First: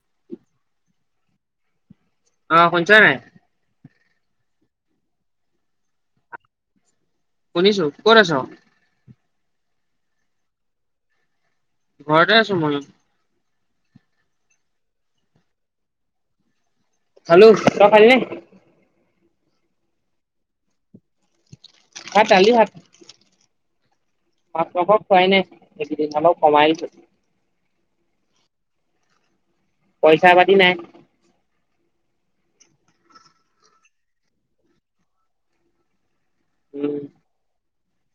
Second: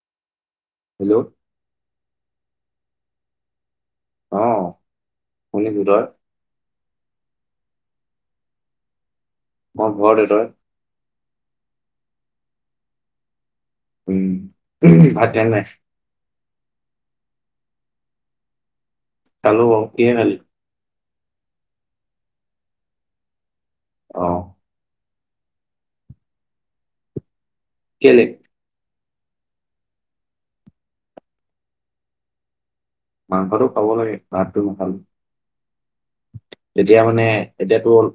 [inaudible] Hello. অ শুনিছ নাই? অ শুনিছো, তই? শুনিছো। ক'ত আছ? মই ঘৰতে। তই? ঘৰতে আছো মইও। উম ভাত [unintelligible] নাই। খালো। তই খালি নে? খালোঁ বাও। কিহে খালী? ভাত দালি শাক, অ মাছ মাংস খুৱাই নাই এইকেইদিন অলপ কমাইদিলোঁ। কেলে? পইচা পাতি নাই। মাংসটো খাব লাগে, ভাতটো নাখালো। তেতিয়া উম মানে এতিয়াতো হ'ল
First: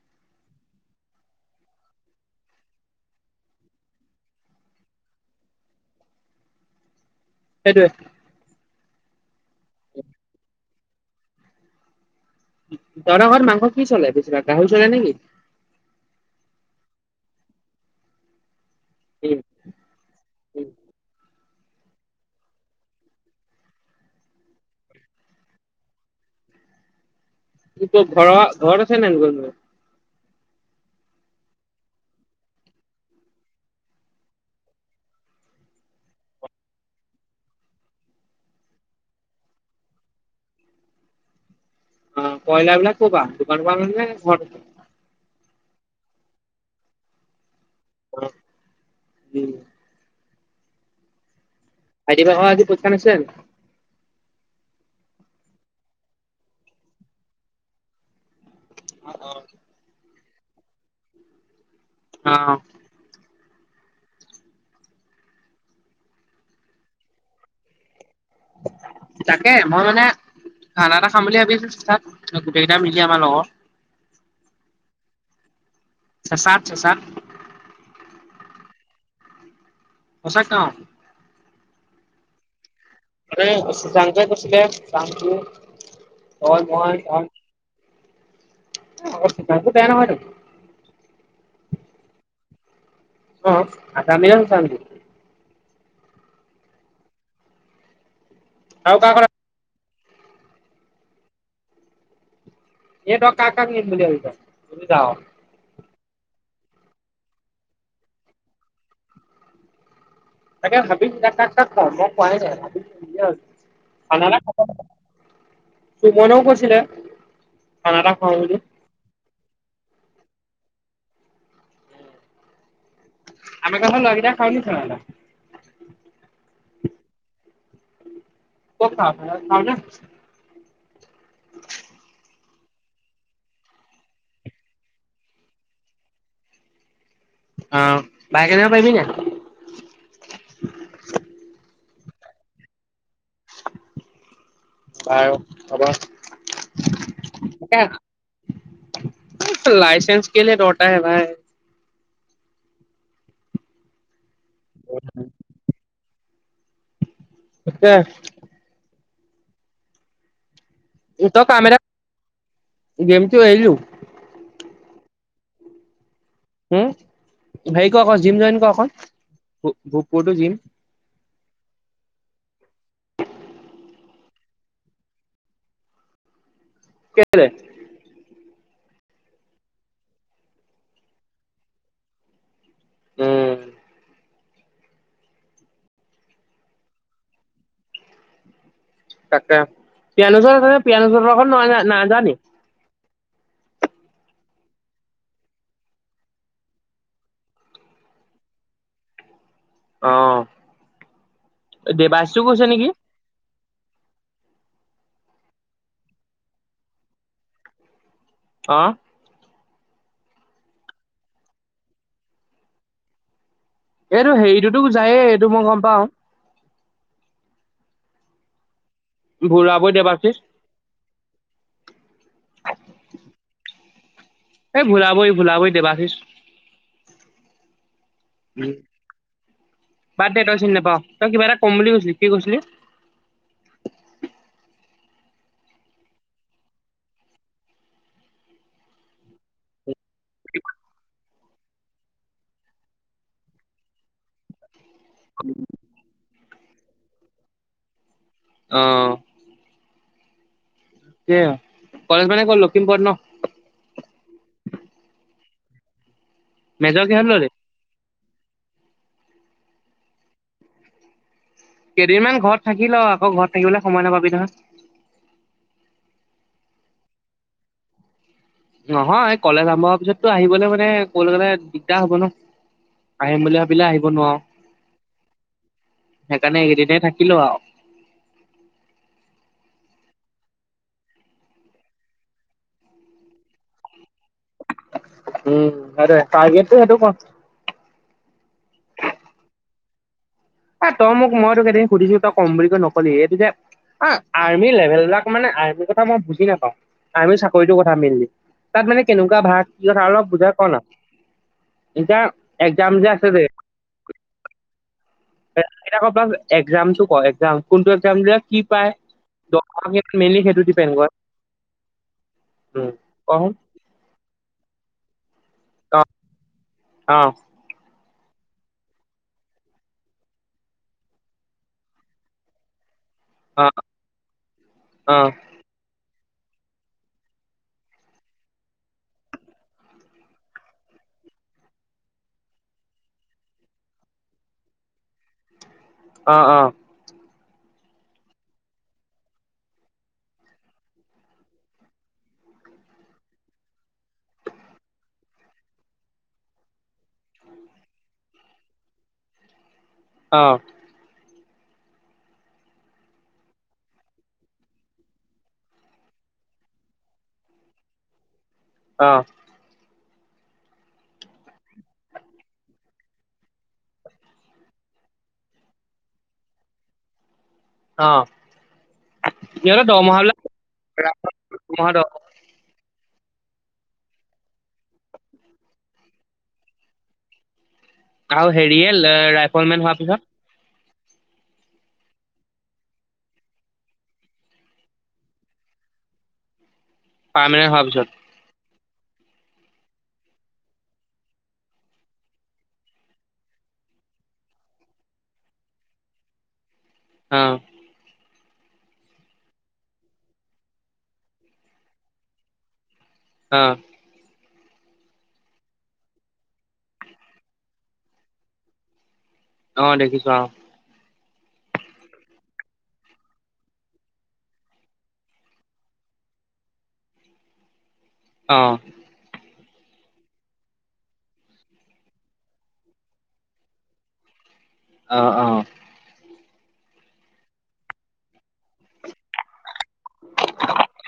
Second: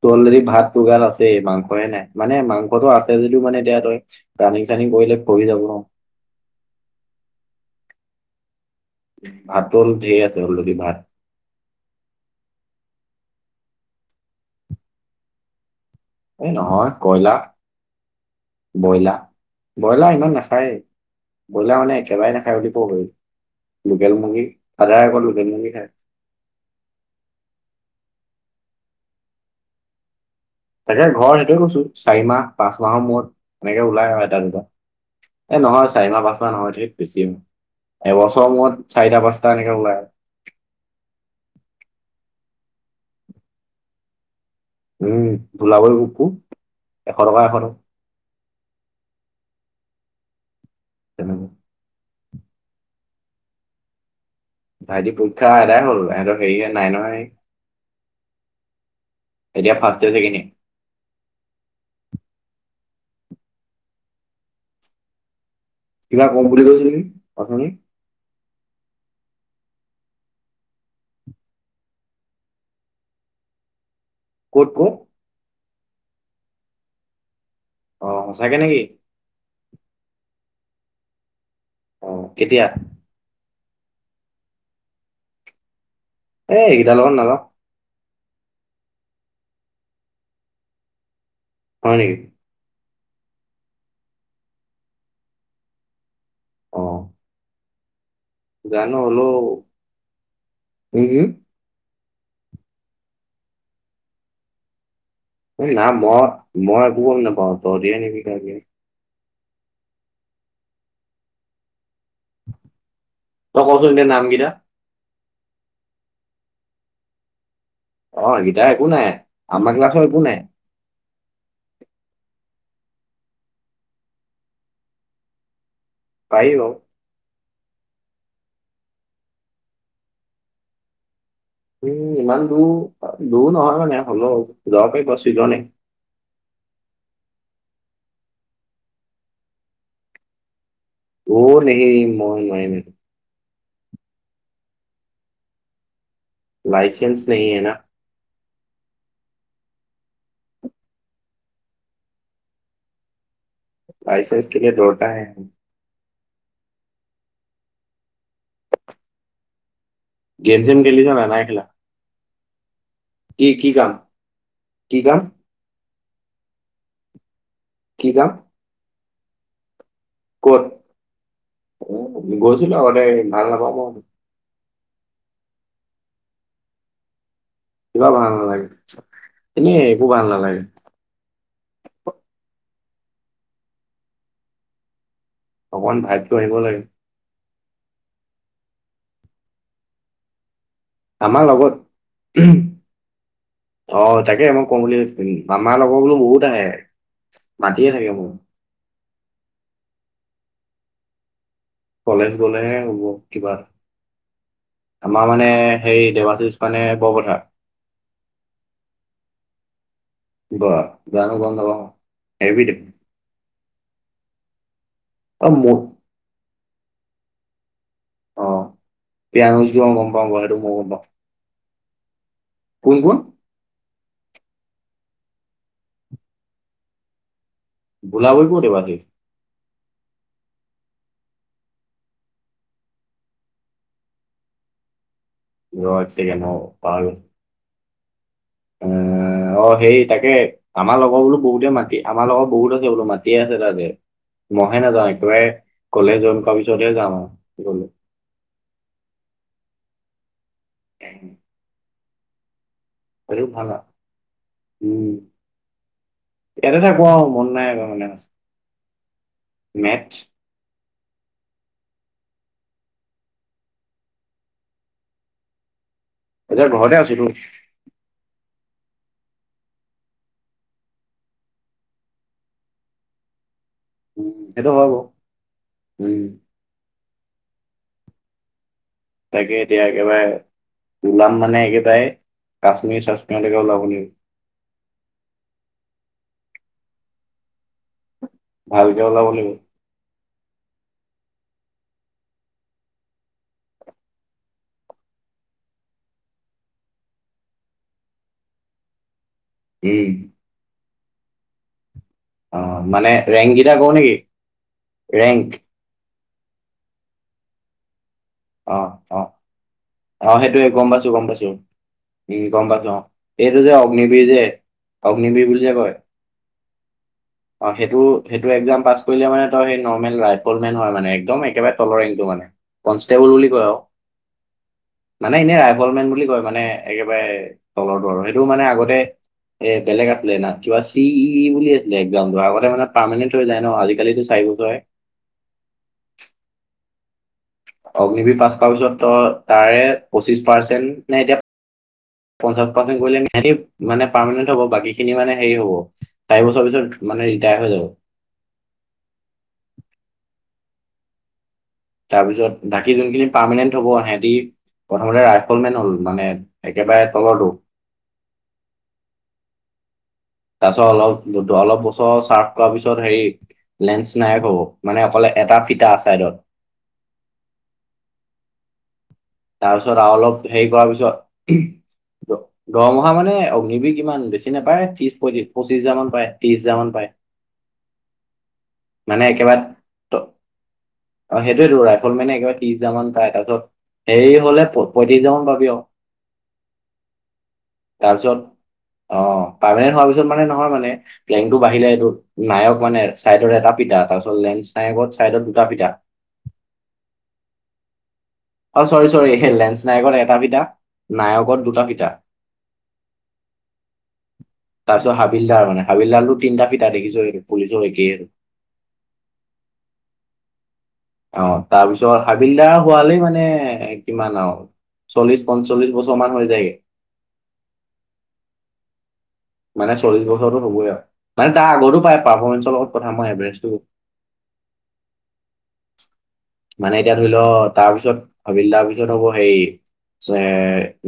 ত অলৰেদি ভাত গাত আছেই, মাংসহে নাই মানে মাংসটো আছে যদিটো মানে দিয়া তই ৰানিং চানিং কৰিলে খহি যাব ন। সেইটোৱে। ভাতৰল ঢেৰ আছে অলৰেডি ভাত [unintelligible] দৰাঙৰ মাংস কি চলে বেছিভাগ গাহৰি চলে নেকি? এই নহয় কয়লাৰ বইলাৰ উম ব্ৰইলাৰ ইমান নাখায়। উম বইলাৰ মানে একেবাৰে নাখাই বুলি কব পাৰি। লোকেল মুৰ্গী আধা এক লোকেল মুৰ্গী খাই। কি তোৰ ঘৰ ঘৰত আছে নে ব ম। তাকে ঘৰ সেইটোৱে কৈছো চাৰি মাহ পাঁচ মাহৰ মূৰত এনেকে ওলাই আহ এটা দুটা। এ নহয় চাৰি মাহ পাঁচ মাহ নহয়, ধেৎ বেছিএ। এবছৰ মূৰত চাৰিটা পাঁচটা এনেকে ওলায় আহ। [inaudible] অ কয়লা বলাক কৰ পৰা দোকান নে ঘৰ। উম ধোল কৰি কো এশ টকা এশ টকা [unintelligible] অ উ। তেনো [unintelligible] আৰদি বা আজি পৰীক্ষা নাছিলে জানোঁ [unintelligible] ভাইটি পৰীক্ষা এদাই হ'ল হেঁতৰ হেৰিহে নাইনৰ হে [unintelligible] জানো এতিয়া ফাৰ্ষ্টে ছেকেণ্ডাৰী [unintelligible] অ [unintelligible] কিবা ক‌ওঁ বুলি কৈছিলে কি অথনি [unintelligible] তাকে মই মানে [unintelligible] খানা এটা খাম বুলি ভাবি আছো তাত গোটেই কেইটা মিলি আমাৰ লগৰ [unintelligible] কত-কত চেচান-চেচান [unintelligible] অ সচাকে নেকি? [unintelligible] সছা কাম [unintelligible] অ কেতিয়া [unintelligible] শচাংই কৈছিলে এ ত‌ই মই এইকেইটাৰ লগত আৰু নাযাওঁ [unintelligible] [unintelligible] বেয়া নহয়টো হয় নেকি? [unintelligible] অ আটা আমিল চাল [unintelligible] অঁ [unintelligible] আৰু জানো কাৰ হল কথা [unintelligible] উম [inaudible] এইটো কাক-কাক নিম বুলি ভাবিছ দুইটাও [unintelligible] না মই-ম‌ই একো গম নপাও তহঁতি হে নিবি [unintelligible] তাকে ভাবিছোঁ এতিয়া কাক-কাক ক‌ওঁ মই কোৱাই নাই তই কচোন এতিয়া নামকেইটা [unintelligible] সুমনেও কৈছিলে [unintelligible] অ খাওঁ বুলি গীতা একো নাই আমাৰ ক্লাছৰ একো নাই [unintelligible] আমি ক্লাছৰ ল'ৰাকেইটাই খাওঁ [unintelligible] পাৰি অ [unintelligible] কত খাৱ [unintelligible] খাৱ নে? [unintelligible] দূৰ নহয় মানে হ'লেও যাব পশ্চিছজনে [unintelligible] অঁ বাইক আনিব পাৰিবি নাই [unintelligible] অ দেহি মই নোৱাৰিম [unintelligible] [unintelligible] বাৰু হ'ব [unintelligible] লাইচেঞ্চ নাহি হে না [unintelligible] লাইচেঞ্চ কেলে [unintelligible] হে ভাই লাইচেঞ্চ কেলে লৌটা হে [unintelligible] এছে [unintelligible] গেম যেন গেল জানা তই নাইকল কাম [unintelligible] এটা গেমটো কি কি এৰিলো কাম [unintelligible] কি কাম? [unintelligible] উম, হেৰি কি কৰ ক' কাম জিম জইন কৰ ক' কত [inaudible] গৈছিলো আগতে ভাল নাপাওঁ মই [unintelligible] কিবা ভাল নালাগে এনেই একো ভাল নালাগে। উম অকনমান ভাগ্য আহিব লাগে। তাকে [unintelligible] আমাৰ লগত [unintelligible] অহ তাকে মোক কম বুলি [unintelligible] মামাৰ লগৰবোৰ বহুত আহে মাতিয়ে থাকে মোক [inaudible] অহ কলেজ গলেহে হব কিবা আমাৰ মানে হেৰি দেবাশিচ মানে বৰ পথাৰ অহ বাহ [unintelligible] আহিবি দে এইটো হেৰিটোতো যায়ে অ এইটো মই মোৰ গম পাওঁ। পিয়ানচ যোৱা ভোলাবৈ গম পাওঁ দেৱাশিষ সেইটো মইও গম পাওঁ। কোন -কোন? এই ভোৰাবৰি ভুলাবৰি দেবাচিছ ভুলাবৰি কৰ দেবাচিছ? বাদ দে তই চিনি নাপাও তই কিবা এটা কম বুলি কৈছিলি কি কৈছিলি? [inaudible] ৰহ এক ছেকেণ্ড ৰহ বাল। উম, অহ সেই তাকে আমাৰ লগৰ বোলো বহুত মাটি, আমাৰ লগত বহুত আছে বোলো মাটিয়ে আছে তাতে। নাই নাযাওঁ একেবাৰে গ'লে জইন কৰা পিছতহে যাম আৰু গ'লে। অ', কে কলেজ মানে কত লখিমপুৰত ন [unintelligible] ভালা উম। ইয়াতে থাকব মেজৰ আৰু কিহত ললি মন নাই এনেকুৱা মানে কৈছে মেথছ কেইদিনমান ঘৰত থাকি ল' আকৌ ঘৰত থাকিবলৈ সময় নাপাবি নহয় এতিয়া ঘৰতে আছো তো নহয় কলেজ আৰম্ভ হোৱাৰ পিছততো আহিবলে মানে কলৈ গ'লে দিগদাৰ হব ন'। আহিম বুলি ভাবিলে আহিব নোৱাৰো সেইটো হয় বাৰু উম সেইকাৰণে এইকেইদিনয়েই থাকি থাকি লওঁ আও। তাকে এতিয়া একেবাৰে ওলাম মানে একেটাই কাশ্মীৰ- চাস্মিৰ লৈকে ওলাব দিম। উম, সেইটোৱে তাৰগেটটো সেইটো কৰ। ভালকে ওলাব লাগিব। এ তই মোক মই তোক কেইদিন সুধিছো তই কম বুলি কৈ নকলি এইটো যে অ', আৰ্মি লেভেল বিলাক মানে আৰ্মিৰ কথা মই বুজি নাপাওঁ আৰ্মি চাকৰিটোৰ কথা মেইনলি তাত মানে কেনেকুৱা ভাগ কি কথা উম অলপ বুজাই ক' না এতিয়া অহ, এক্জাম যে মানে আছে ৰেংক কিতা কও নেকি? ৰেংক [unintelligible] একজামো টো ক ' একজাম কোনটো একজা অ অ [unintelligible] কি গম পাত ন'এইটো যে অগ্নিবীৰ যে অগ্নিবীৰ বুলি যে কয় অ অহ, সেইটো সেইটো এক্জাম পাছ কৰিলে মানে তই সেই নৰ্মেল ৰাইফল মেন হয় মানে একদম একেবাৰে তলৰ ৰেংটো মানে টেবুল বুলি কয় অ অ আৰু অ অ মানে এনেই ৰাইফল মেন বুলি কয়। মানে একেবাৰে তলৰটো আৰু সেইটো মানে আগতে এ বেলেগ আছিলে না কিবা চি ই ই বুলি আছিলে একদম আগতে মানে পাৰমেনেন্ট হৈ যায় ন'আজিকালিটো কি বুলি কয় অ অ অগ্নিবিৰ পাছ কৰাৰ পিছত ত তাৰে পঁচিশ পাৰ্চেন্ট নে এতিয়া পঞ্চাশ পাৰ্চেণ্ট কৰিলে মানে পাৰমানেণ্ট হব বাকী খিনি মানে হেৰি হ'ব চাৰি বছৰ পিছত মানে ৰিটাই হৈ যাব [inaudible] অ তাৰপিছত বাকি যোনখিনি পাৰমানেন্ট হ'ব সিহঁতি প্ৰথমতে ৰাইফল মেন হল মানে একেবাৰে তলৰটো অ তাৰপিছত অলপ অলপ বছৰ চাৰ্ফ কৰাৰ পিছত হেৰি লেন্স নাইক হ'ব মানে অকলে এটা ফিটা আ চাইডত অ তাৰপিছত আৰু অলপ হেৰি কৰাৰ পিছত গৰম ক মানে অগ্নিবিৰ ইমান বেছি নাপায় ত্ৰিশ পঁইত্ৰিশ পঁচিছ হাজাৰ মান পায় ত্ৰিশ হাজাৰ মান পায়। আৰু হেৰিয়ে ৰাইফল মেন হোৱাৰ পিছত অ সেইটোয়েতো ৰাইফল মেনে একেবাৰে ত্ৰিছ হাজাৰ মান পায় তাৰ পিছত সে হলে পঁয়ত্ৰিশ হাজাৰ মান পাবি আক পামেনেন্ট হোৱা পাছত। অ পাৰমানেন্ট হোৱাৰ পিছত মানে নহয় মানে প্লেংটো বাঢ়িলে এইটো নায়ক মানে চাইডৰ এটা। পিঠা তাৰপিছত লেনছ চাইডত দুটা ফিঠা। অহ অ চৰি চৰি সেই লেন্স নায়কত এটা ফিটা নায়কত দুটা ফিটা। অ। তাৰপিছত হাবিলদাৰ মানে হাবিলদাৰটো তিনিটা ফিতা দেখিছই পুলিচৰ একেই আৰু। অ দেখিছো অ। অ তাৰ পিছত হাবিলদাৰ হোৱালে মানে মানে কিমান আৰু চল্লিশ পঞ্চল্লিশ বছৰ মান হৈ যায়গে। অহ। মানে চল্লিশ বছৰতো হ'বই আও মানে তাৰ আগতো পায় পাৰফৰ্মেঞ্চ লগত কথা মই এভাৰেজটো অ অ মানে এতিয়া ধৰি ল তাৰপিছত‌ হাবিলদাৰ পিছত হ'ব সেই এ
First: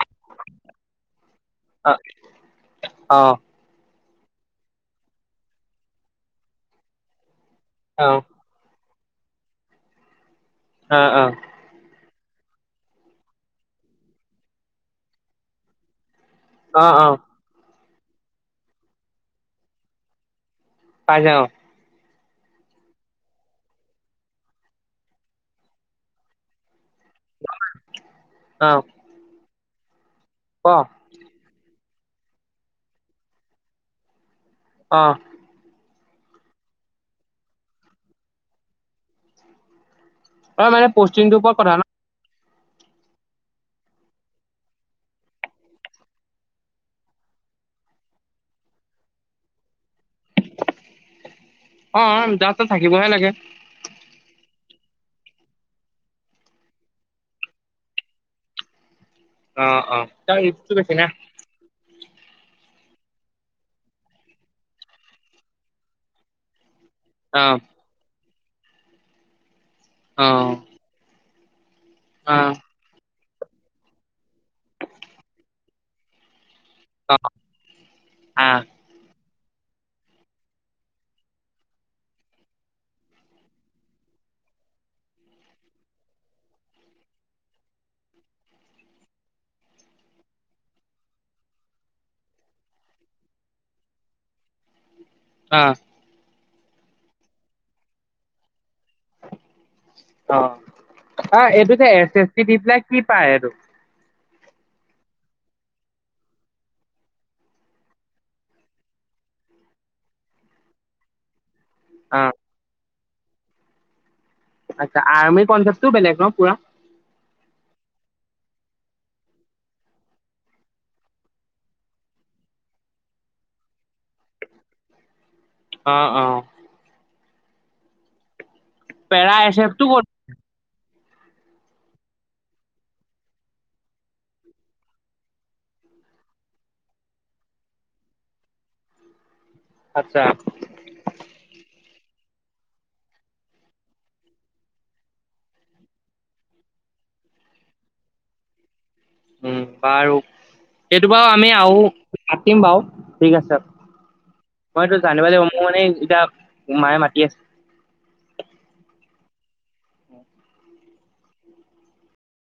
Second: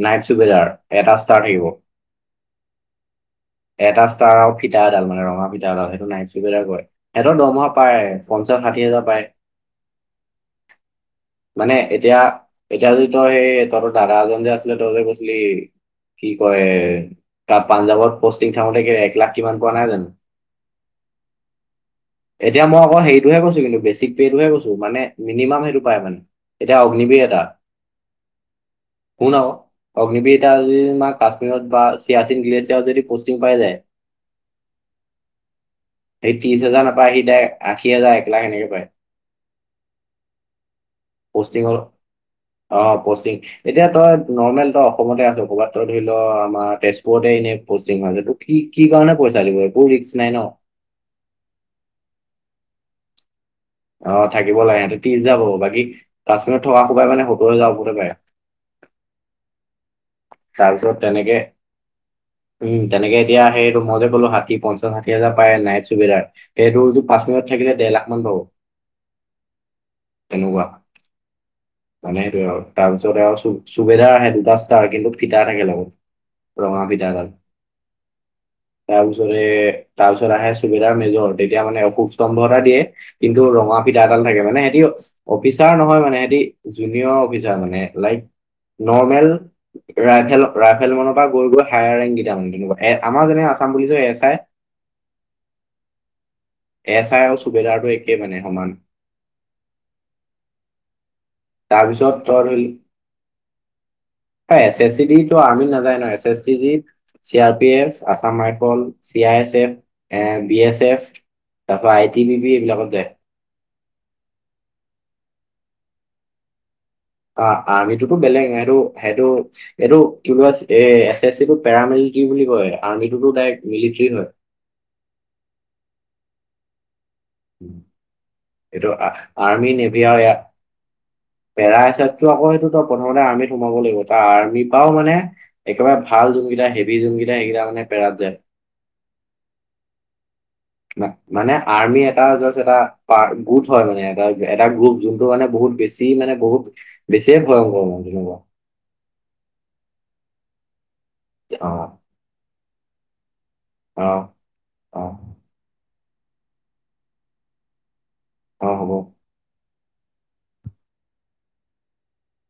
নাইট চুপেজাৰ এটা ষ্টাৰ্ট আহিব। অ অ অ এটা ষ্টাৰ আৰু ফিটা এডাল মানে ৰঙা ফিটাডাল সেইটো নাইচ বেদাৰ কৰে সিহঁত দৰমহা পাই পঞ্চাশ ষাঠি হাজাৰ পাই অ অ মানে, এতিয়া এতিয়া যে তই সেই তহঁতৰ দাদা এজন যে আছিলে তই যে কৈছিলি কি কয় অ অ ক পাঞ্জাৱত পষ্টিং থাকোতে কি এক লাখ কিমান পোৱা নাই জানো। পাইছে অ এতিয়া মই আকৌ সেইটোহে কৈছো কিন্তু বেছিক পেটোহে কৈছো মানে মিনিমাম সেইটো পাই মানে এয়া অগ্নিবৰ এটা অ শুন আক অগ্নিবিৰ এটা ক অ যদি কাশ্মীৰত বা চিয়াচিন গ্লেছিয়াৰত যদি পষ্টিং পাই যায় অ সেই ত্ৰিশ হেজাৰ নাপায় সি দাৰেক আশী হাজাৰ একলাখ এনেকৈ পায়। অ মানে পষ্টিংটোৰ ওপৰত কথা পষ্টিঙৰ ন। অ পষ্টিং এতিয়া তই নৰ্মেল তই অসমতে আছ কবাত ধৰি ল আমাৰ তেজপুৰতে এনেই পষ্টিং হৈ যদি কি কাৰণে পইচা দিব একো ৰিস্ক নাই ন। অ জাষ্ট তাত থাকিবহে লাগে অ থাকিব লাগে সিহঁতে ত্ৰিশ হাজাৰ পাব বাকী কাশ্মীৰত থকা সোপাই মানে সওৰ হাজাৰ ওপৰতে পাই। অ অ তাৰ গছে তাৰপিছত ন তেনেকে উম তেনেকে এতিয়া সেইটো মই যে ক'লো ষাঠি, পঞ্চাশ, ষাঠি, হাজাৰ পাৰে নাইট চুবেদাৰ সেইটো পাঁচ অ মিনট থাকিলে ডেৰলাখ মান পাব। অ তেনেকুৱা মানে অ সটো আৰু তাৰপিছত আৰু চুবেধা আহে দু দচটা কিন্তু ফিটা থাকে লগত। ৰঙা ফিদা অ এডাল আহ তাৰ তাৰপিছত আহে চুবেদাৰ মেজৰ তেতিয়া মানে অশুভ স্তম্ভ এটা দিয়ে কিন্তু ৰঙা ফিঠা এটা থাকে মানে সহতি অফিচাৰ নহয় মানে সিহতি জুনিয়ৰ অফিচাৰ মানে লাইক নৰ্মেল। ৰাইভেল ৰাইভেল মনৰ পৰা গৈ গৈ হায়াৰ ৰেংকেইটামানে তেনেকুৱা এ আমাৰ যেনে আছাম বুলিছ এছ আই। আহ। এচ আই আৰু চুবেদাৰটো একেই মানে সমান। অ। অ এইটো যে এছ তাৰপিছত এছ পি তই দি ধৰি পেলাক কি পায় এইটো। এছ এছ চি ডি আমি নাযায় ন এছ এছ চি ডিত C, R P F Assam rifle C I S F A B S F. তাৰপৰা আই অ টি বি এইবিলাকত দে। আচ্ছা আৰ্মি কনচপ্টটো বেলেক ন পুৰা। অ আৰ্মিটোতো বেলেগ এইটো সেইটো এইটো কি বুলি এ এছ এছ চি টো পেৰামিল। বুলি কয় আৰ্মী টো ত দাৰেক্ত মিলিটী হয়। [unintelligible] অ অ। এইটো আৰ্মি নেভিয়ায়া। উ [unintelligible] পেৰা এচতো আকৌ সেইটো ত প্ৰথমতে আৰ্মিত সোমাব লাগিব ত আৰ্মিৰ পৰাও মানে একেবাৰে ভাল। যা হেভি যোনা সেইগিলা মানে পেৰা যায় আচ্ছা। মানে আৰ্মি এটা জাষ্ট এটা গুট হয় মানে এ এটা গ্ৰুপ যোনটো মানে বহুত। বহুত বেছি মানে বহুত বেছিয়ে ভয়ংকৰ মন্ত্ৰী নক। উম বাৰু। এইটো বাৰু আমি অ আহ পতিম বাৰু ঠিক আছে। অ মইতো অ জানিবা লাগ মোৰ মানে এতিয়া মায়ে মাতি আছে। অ হ'ব।